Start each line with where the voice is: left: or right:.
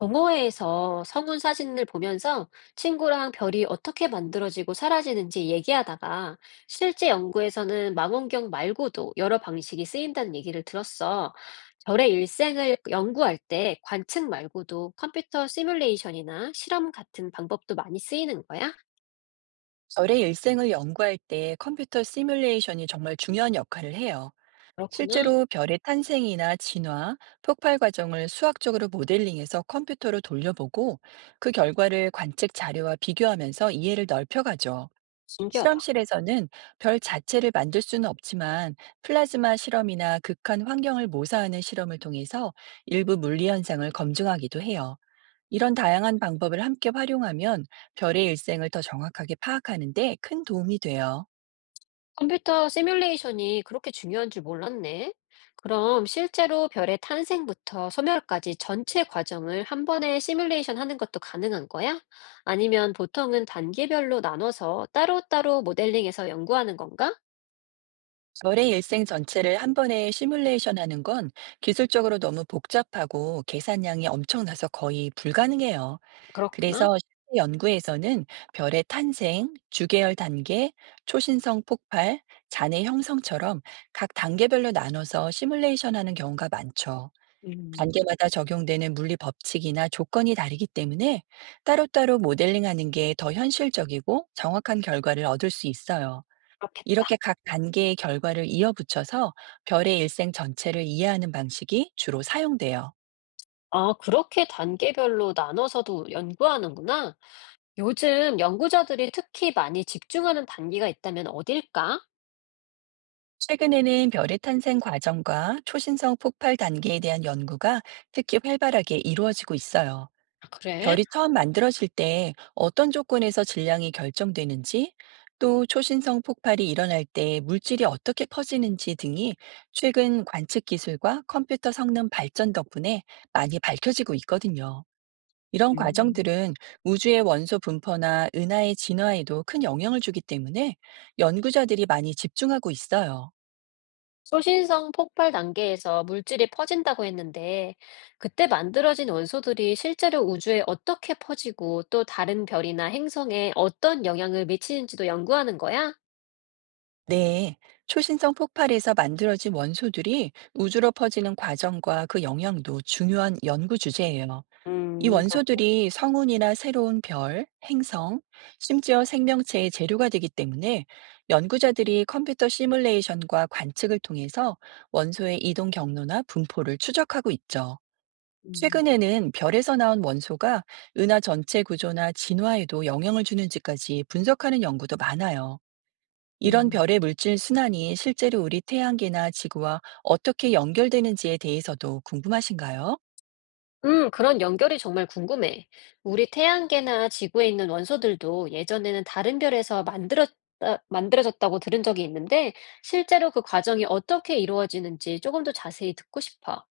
left: 동호회에서 성운 사진을 보면서 친구랑 별이 어떻게 만들어지고 사라지는지 얘기하다가 실제 연구에서는 망원경 말고도 여러 방식이 쓰인다는 얘기를 들었어. 별의 일생을 연구할 때 관측 말고도 컴퓨터 시뮬레이션이나 실험 같은 방법도 많이 쓰이는 거야?
right: 별의 일생을 연구할 때 컴퓨터 시뮬레이션이 정말 중요한 역할을 해요.
left: 그렇구나.
right: 실제로 별의 탄생이나 진화, 폭발 과정을 수학적으로 모델링해서 컴퓨터로 돌려보고 그 결과를 관측 자료와 비교하면서 이해를 넓혀가죠.
left: 신기하다.
right: 실험실에서는 별 자체를 만들 수는 없지만 플라즈마 실험이나 극한 환경을 모사하는 실험을 통해서 일부 물리 현상을 검증하기도 해요. 이런 다양한 방법을 함께 활용하면 별의 일생을 더 정확하게 파악하는 데 큰 도움이 돼요.
left: 컴퓨터 시뮬레이션이 그렇게 중요한 줄 몰랐네. 그럼 실제로 별의 탄생부터 소멸까지 전체 과정을 한 번에 시뮬레이션 하는 것도 가능한 거야? 아니면 보통은 단계별로 나눠서 따로따로 모델링해서 연구하는 건가?
right: 별의 일생 전체를 한 번에 시뮬레이션 하는 건 기술적으로 너무 복잡하고 계산량이 엄청나서 거의 불가능해요.
left: 그렇구나.
right: 그래서 실제 연구에서는 별의 탄생, 주계열 단계, 초신성 폭발, 잔해 형성처럼 각 단계별로 나눠서 시뮬레이션 하는 경우가 많죠.
left: 음,
right: 단계마다 적용되는 물리 법칙이나 조건이 다르기 때문에 따로따로 모델링하는 게 더 현실적이고 정확한 결과를 얻을 수 있어요.
left: 그렇겠다.
right: 이렇게 각 단계의 결과를 이어붙여서 별의 일생 전체를 이해하는 방식이 주로 사용돼요.
left: 아, 그렇게 단계별로 나눠서도 연구하는구나. 요즘 연구자들이 특히 많이 집중하는 단계가 있다면 어딜까?
right: 최근에는 별의 탄생 과정과 초신성 폭발 단계에 대한 연구가 특히 활발하게 이루어지고 있어요.
left: 아, 그래?
right: 별이 처음 만들어질 때 어떤 조건에서 질량이 결정되는지, 또 초신성 폭발이 일어날 때 물질이 어떻게 퍼지는지 등이 최근 관측 기술과 컴퓨터 성능 발전 덕분에 많이 밝혀지고 있거든요. 이런
left: 음.
right: 과정들은 우주의 원소 분포나 은하의 진화에도 큰 영향을 주기 때문에 연구자들이 많이 집중하고 있어요.
left: 소신성 폭발 단계에서 물질이 퍼진다고 했는데, 그때 만들어진 원소들이 실제로 우주에 어떻게 퍼지고 또 다른 별이나 행성에 어떤 영향을 미치는지도 연구하는 거야?
right: 네. 초신성 폭발에서 만들어진 원소들이 우주로 퍼지는 과정과 그 영향도 중요한 연구 주제예요. 이
left: 그렇구나.
right: 원소들이 성운이나 새로운 별, 행성, 심지어 생명체의 재료가 되기 때문에 연구자들이 컴퓨터 시뮬레이션과 관측을 통해서 원소의 이동 경로나 분포를 추적하고 있죠.
left: 음,
right: 최근에는 별에서 나온 원소가 은하 전체 구조나 진화에도 영향을 주는지까지 분석하는 연구도 많아요. 이런
left: 음.
right: 별의 물질 순환이 실제로 우리 태양계나 지구와 어떻게 연결되는지에 대해서도 궁금하신가요?
left: 그런 연결이 정말 궁금해. 우리 태양계나 지구에 있는 원소들도 예전에는 다른 별에서 만들어졌다고 들은 적이 있는데, 실제로 그 과정이 어떻게 이루어지는지 조금 더 자세히 듣고 싶어.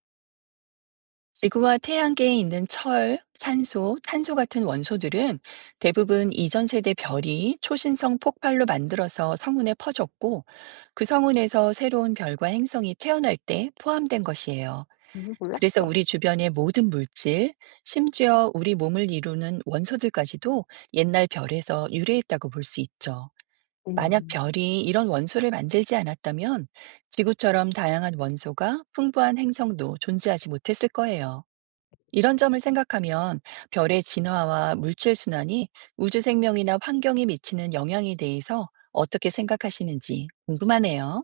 right: 지구와 태양계에 있는 철, 산소, 탄소 같은 원소들은 대부분 이전 세대 별이 초신성 폭발로 만들어서 성운에 퍼졌고, 그 성운에서 새로운 별과 행성이 태어날 때 포함된 것이에요.
left: 몰랐어.
right: 그래서 우리 주변의 모든 물질, 심지어 우리 몸을 이루는 원소들까지도 옛날 별에서 유래했다고 볼 수 있죠. 만약
left: 음.
right: 별이 이런 원소를 만들지 않았다면 지구처럼 다양한 원소가 풍부한 행성도 존재하지 못했을 거예요. 이런 점을 생각하면 별의 진화와 물질 순환이 우주 생명이나 환경에 미치는 영향에 대해서 어떻게 생각하시는지 궁금하네요.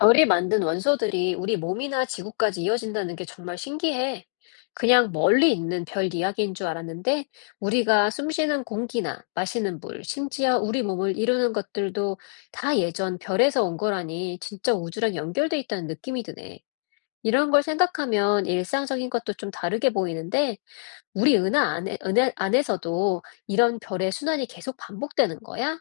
left: 별이 만든 원소들이 우리 몸이나 지구까지 이어진다는 게 정말 신기해. 그냥 멀리 있는 별 이야기인 줄 알았는데, 우리가 숨 쉬는 공기나 마시는 물, 심지어 우리 몸을 이루는 것들도 다 예전 별에서 온 거라니 진짜 우주랑 연결돼 있다는 느낌이 드네. 이런 걸 생각하면 일상적인 것도 좀 다르게 보이는데, 은하 안에서도 이런 별의 순환이 계속 반복되는 거야?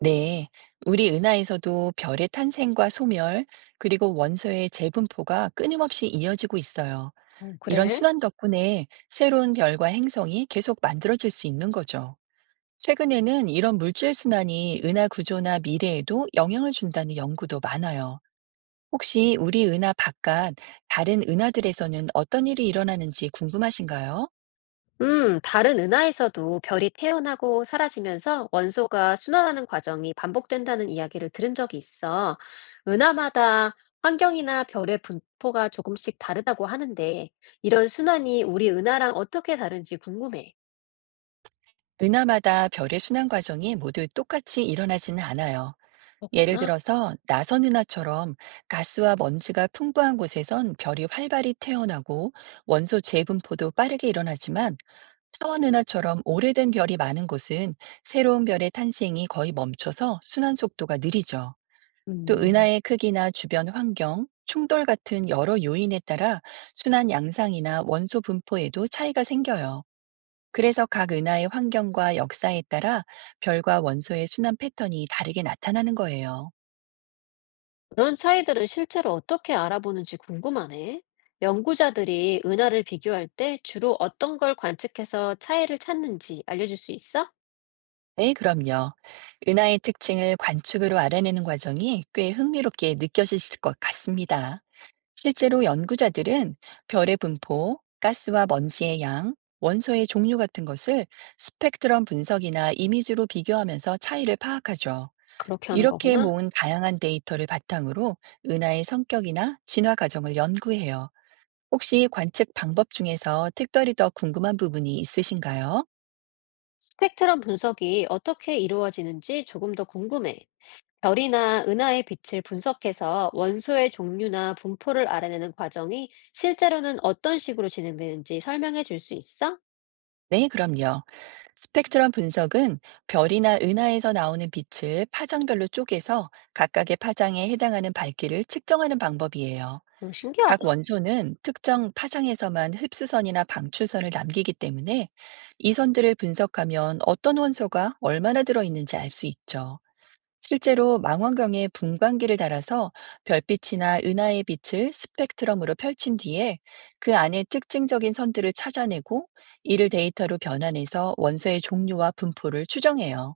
right: 네, 우리 은하에서도 별의 탄생과 소멸, 그리고 원소의 재분포가 끊임없이 이어지고 있어요.
left: 어,
right: 이런
left: 그래?
right: 순환 덕분에 새로운 별과 행성이 계속 만들어질 수 있는 거죠. 최근에는 이런 물질 순환이 은하 구조나 미래에도 영향을 준다는 연구도 많아요. 혹시 우리 은하 바깥 다른 은하들에서는 어떤 일이 일어나는지 궁금하신가요?
left: 다른 은하에서도 별이 태어나고 사라지면서 원소가 순환하는 과정이 반복된다는 이야기를 들은 적이 있어. 은하마다 환경이나 별의 분포가 조금씩 다르다고 하는데, 이런 순환이 우리 은하랑 어떻게 다른지 궁금해.
right: 은하마다 별의 순환 과정이 모두 똑같이 일어나지는 않아요. 예를
left: 그렇구나.
right: 들어서 나선 은하처럼 가스와 먼지가 풍부한 곳에선 별이 활발히 태어나고 원소 재분포도 빠르게 일어나지만, 타원 은하처럼 오래된 별이 많은 곳은 새로운 별의 탄생이 거의 멈춰서 순환 속도가 느리죠. 또
left: 음.
right: 은하의 크기나 주변 환경, 충돌 같은 여러 요인에 따라 순환 양상이나 원소 분포에도 차이가 생겨요. 그래서 각 은하의 환경과 역사에 따라 별과 원소의 순환 패턴이 다르게 나타나는 거예요.
left: 그런 차이들을 실제로 어떻게 알아보는지 궁금하네. 연구자들이 은하를 비교할 때 주로 어떤 걸 관측해서 차이를 찾는지 알려줄 수 있어?
right: 네, 그럼요. 은하의 특징을 관측으로 알아내는 과정이 꽤 흥미롭게 느껴지실 것 같습니다. 실제로 연구자들은 별의 분포, 가스와 먼지의 양, 원소의 종류 같은 것을 스펙트럼 분석이나 이미지로 비교하면서 차이를 파악하죠.
left: 그렇게 하는
right: 이렇게
left: 거구나.
right: 모은 다양한 데이터를 바탕으로 은하의 성격이나 진화 과정을 연구해요. 혹시 관측 방법 중에서 특별히 더 궁금한 부분이 있으신가요?
left: 스펙트럼 분석이 어떻게 이루어지는지 조금 더 궁금해. 별이나 은하의 빛을 분석해서 원소의 종류나 분포를 알아내는 과정이 실제로는 어떤 식으로 진행되는지 설명해 줄 수 있어?
right: 네, 그럼요. 스펙트럼 분석은 별이나 은하에서 나오는 빛을 파장별로 쪼개서 각각의 파장에 해당하는 밝기를 측정하는 방법이에요.
left: 오,
right: 각
left: 신기하다.
right: 원소는 특정 파장에서만 흡수선이나 방출선을 남기기 때문에 이 선들을 분석하면 어떤 원소가 얼마나 들어있는지 알 수 있죠. 실제로 망원경에 분광기를 달아서 별빛이나 은하의 빛을 스펙트럼으로 펼친 뒤에 그 안에 특징적인 선들을 찾아내고 이를 데이터로 변환해서 원소의 종류와 분포를 추정해요.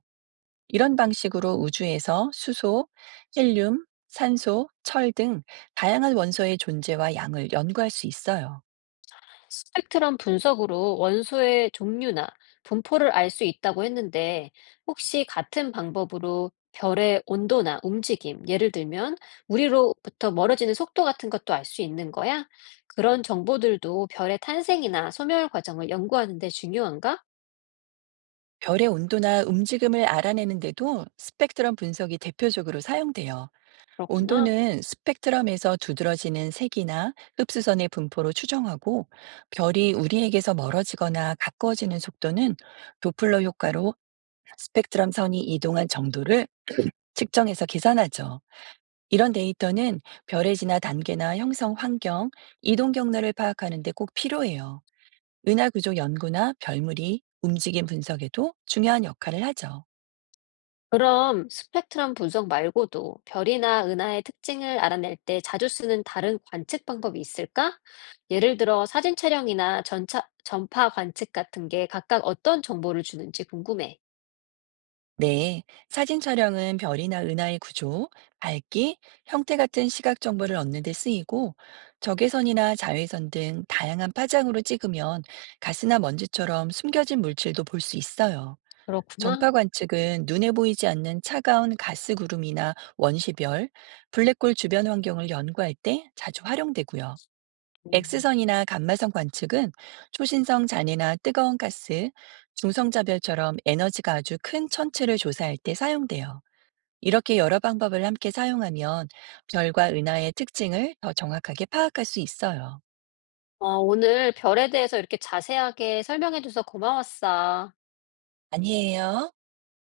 right: 이런 방식으로 우주에서 수소, 헬륨, 산소, 철 등 다양한 원소의 존재와 양을 연구할 수 있어요.
left: 스펙트럼 분석으로 원소의 종류나 분포를 알 수 있다고 했는데, 혹시 같은 방법으로 별의 온도나 움직임, 예를 들면 우리로부터 멀어지는 속도 같은 것도 알 수 있는 거야? 그런 정보들도 별의 탄생이나 소멸 과정을 연구하는 데 중요한가?
right: 별의 온도나 움직임을 알아내는데도 스펙트럼 분석이 대표적으로 사용돼요.
left: 그렇구나.
right: 온도는 스펙트럼에서 두드러지는 색이나 흡수선의 분포로 추정하고, 별이 우리에게서 멀어지거나 가까워지는 속도는 도플러 효과로 스펙트럼 선이 이동한 정도를 측정해서 계산하죠. 이런 데이터는 별의 진화 단계나 형성 환경, 이동 경로를 파악하는 데 꼭 필요해요. 은하 구조 연구나 별무리, 움직임 분석에도 중요한 역할을 하죠.
left: 그럼 스펙트럼 분석 말고도 별이나 은하의 특징을 알아낼 때 자주 쓰는 다른 관측 방법이 있을까? 예를 들어 사진 촬영이나 전차, 전파 관측 같은 게 각각 어떤 정보를 주는지 궁금해.
right: 네, 사진 촬영은 별이나 은하의 구조, 밝기, 형태 같은 시각 정보를 얻는 데 쓰이고, 적외선이나 자외선 등 다양한 파장으로 찍으면 가스나 먼지처럼 숨겨진 물질도 볼 수 있어요.
left: 그렇구나.
right: 전파 관측은 눈에 보이지 않는 차가운 가스 구름이나 원시별, 블랙홀 주변 환경을 연구할 때 자주 활용되고요.
left: 음.
right: X선이나 감마선 관측은 초신성 잔해나 뜨거운 가스, 중성자별처럼 에너지가 아주 큰 천체를 조사할 때 사용돼요. 이렇게 여러 방법을 함께 사용하면 별과 은하의 특징을 더 정확하게 파악할 수 있어요.
left: 어, 오늘 별에 대해서 이렇게 자세하게 설명해줘서 고마웠어.
right: 아니에요.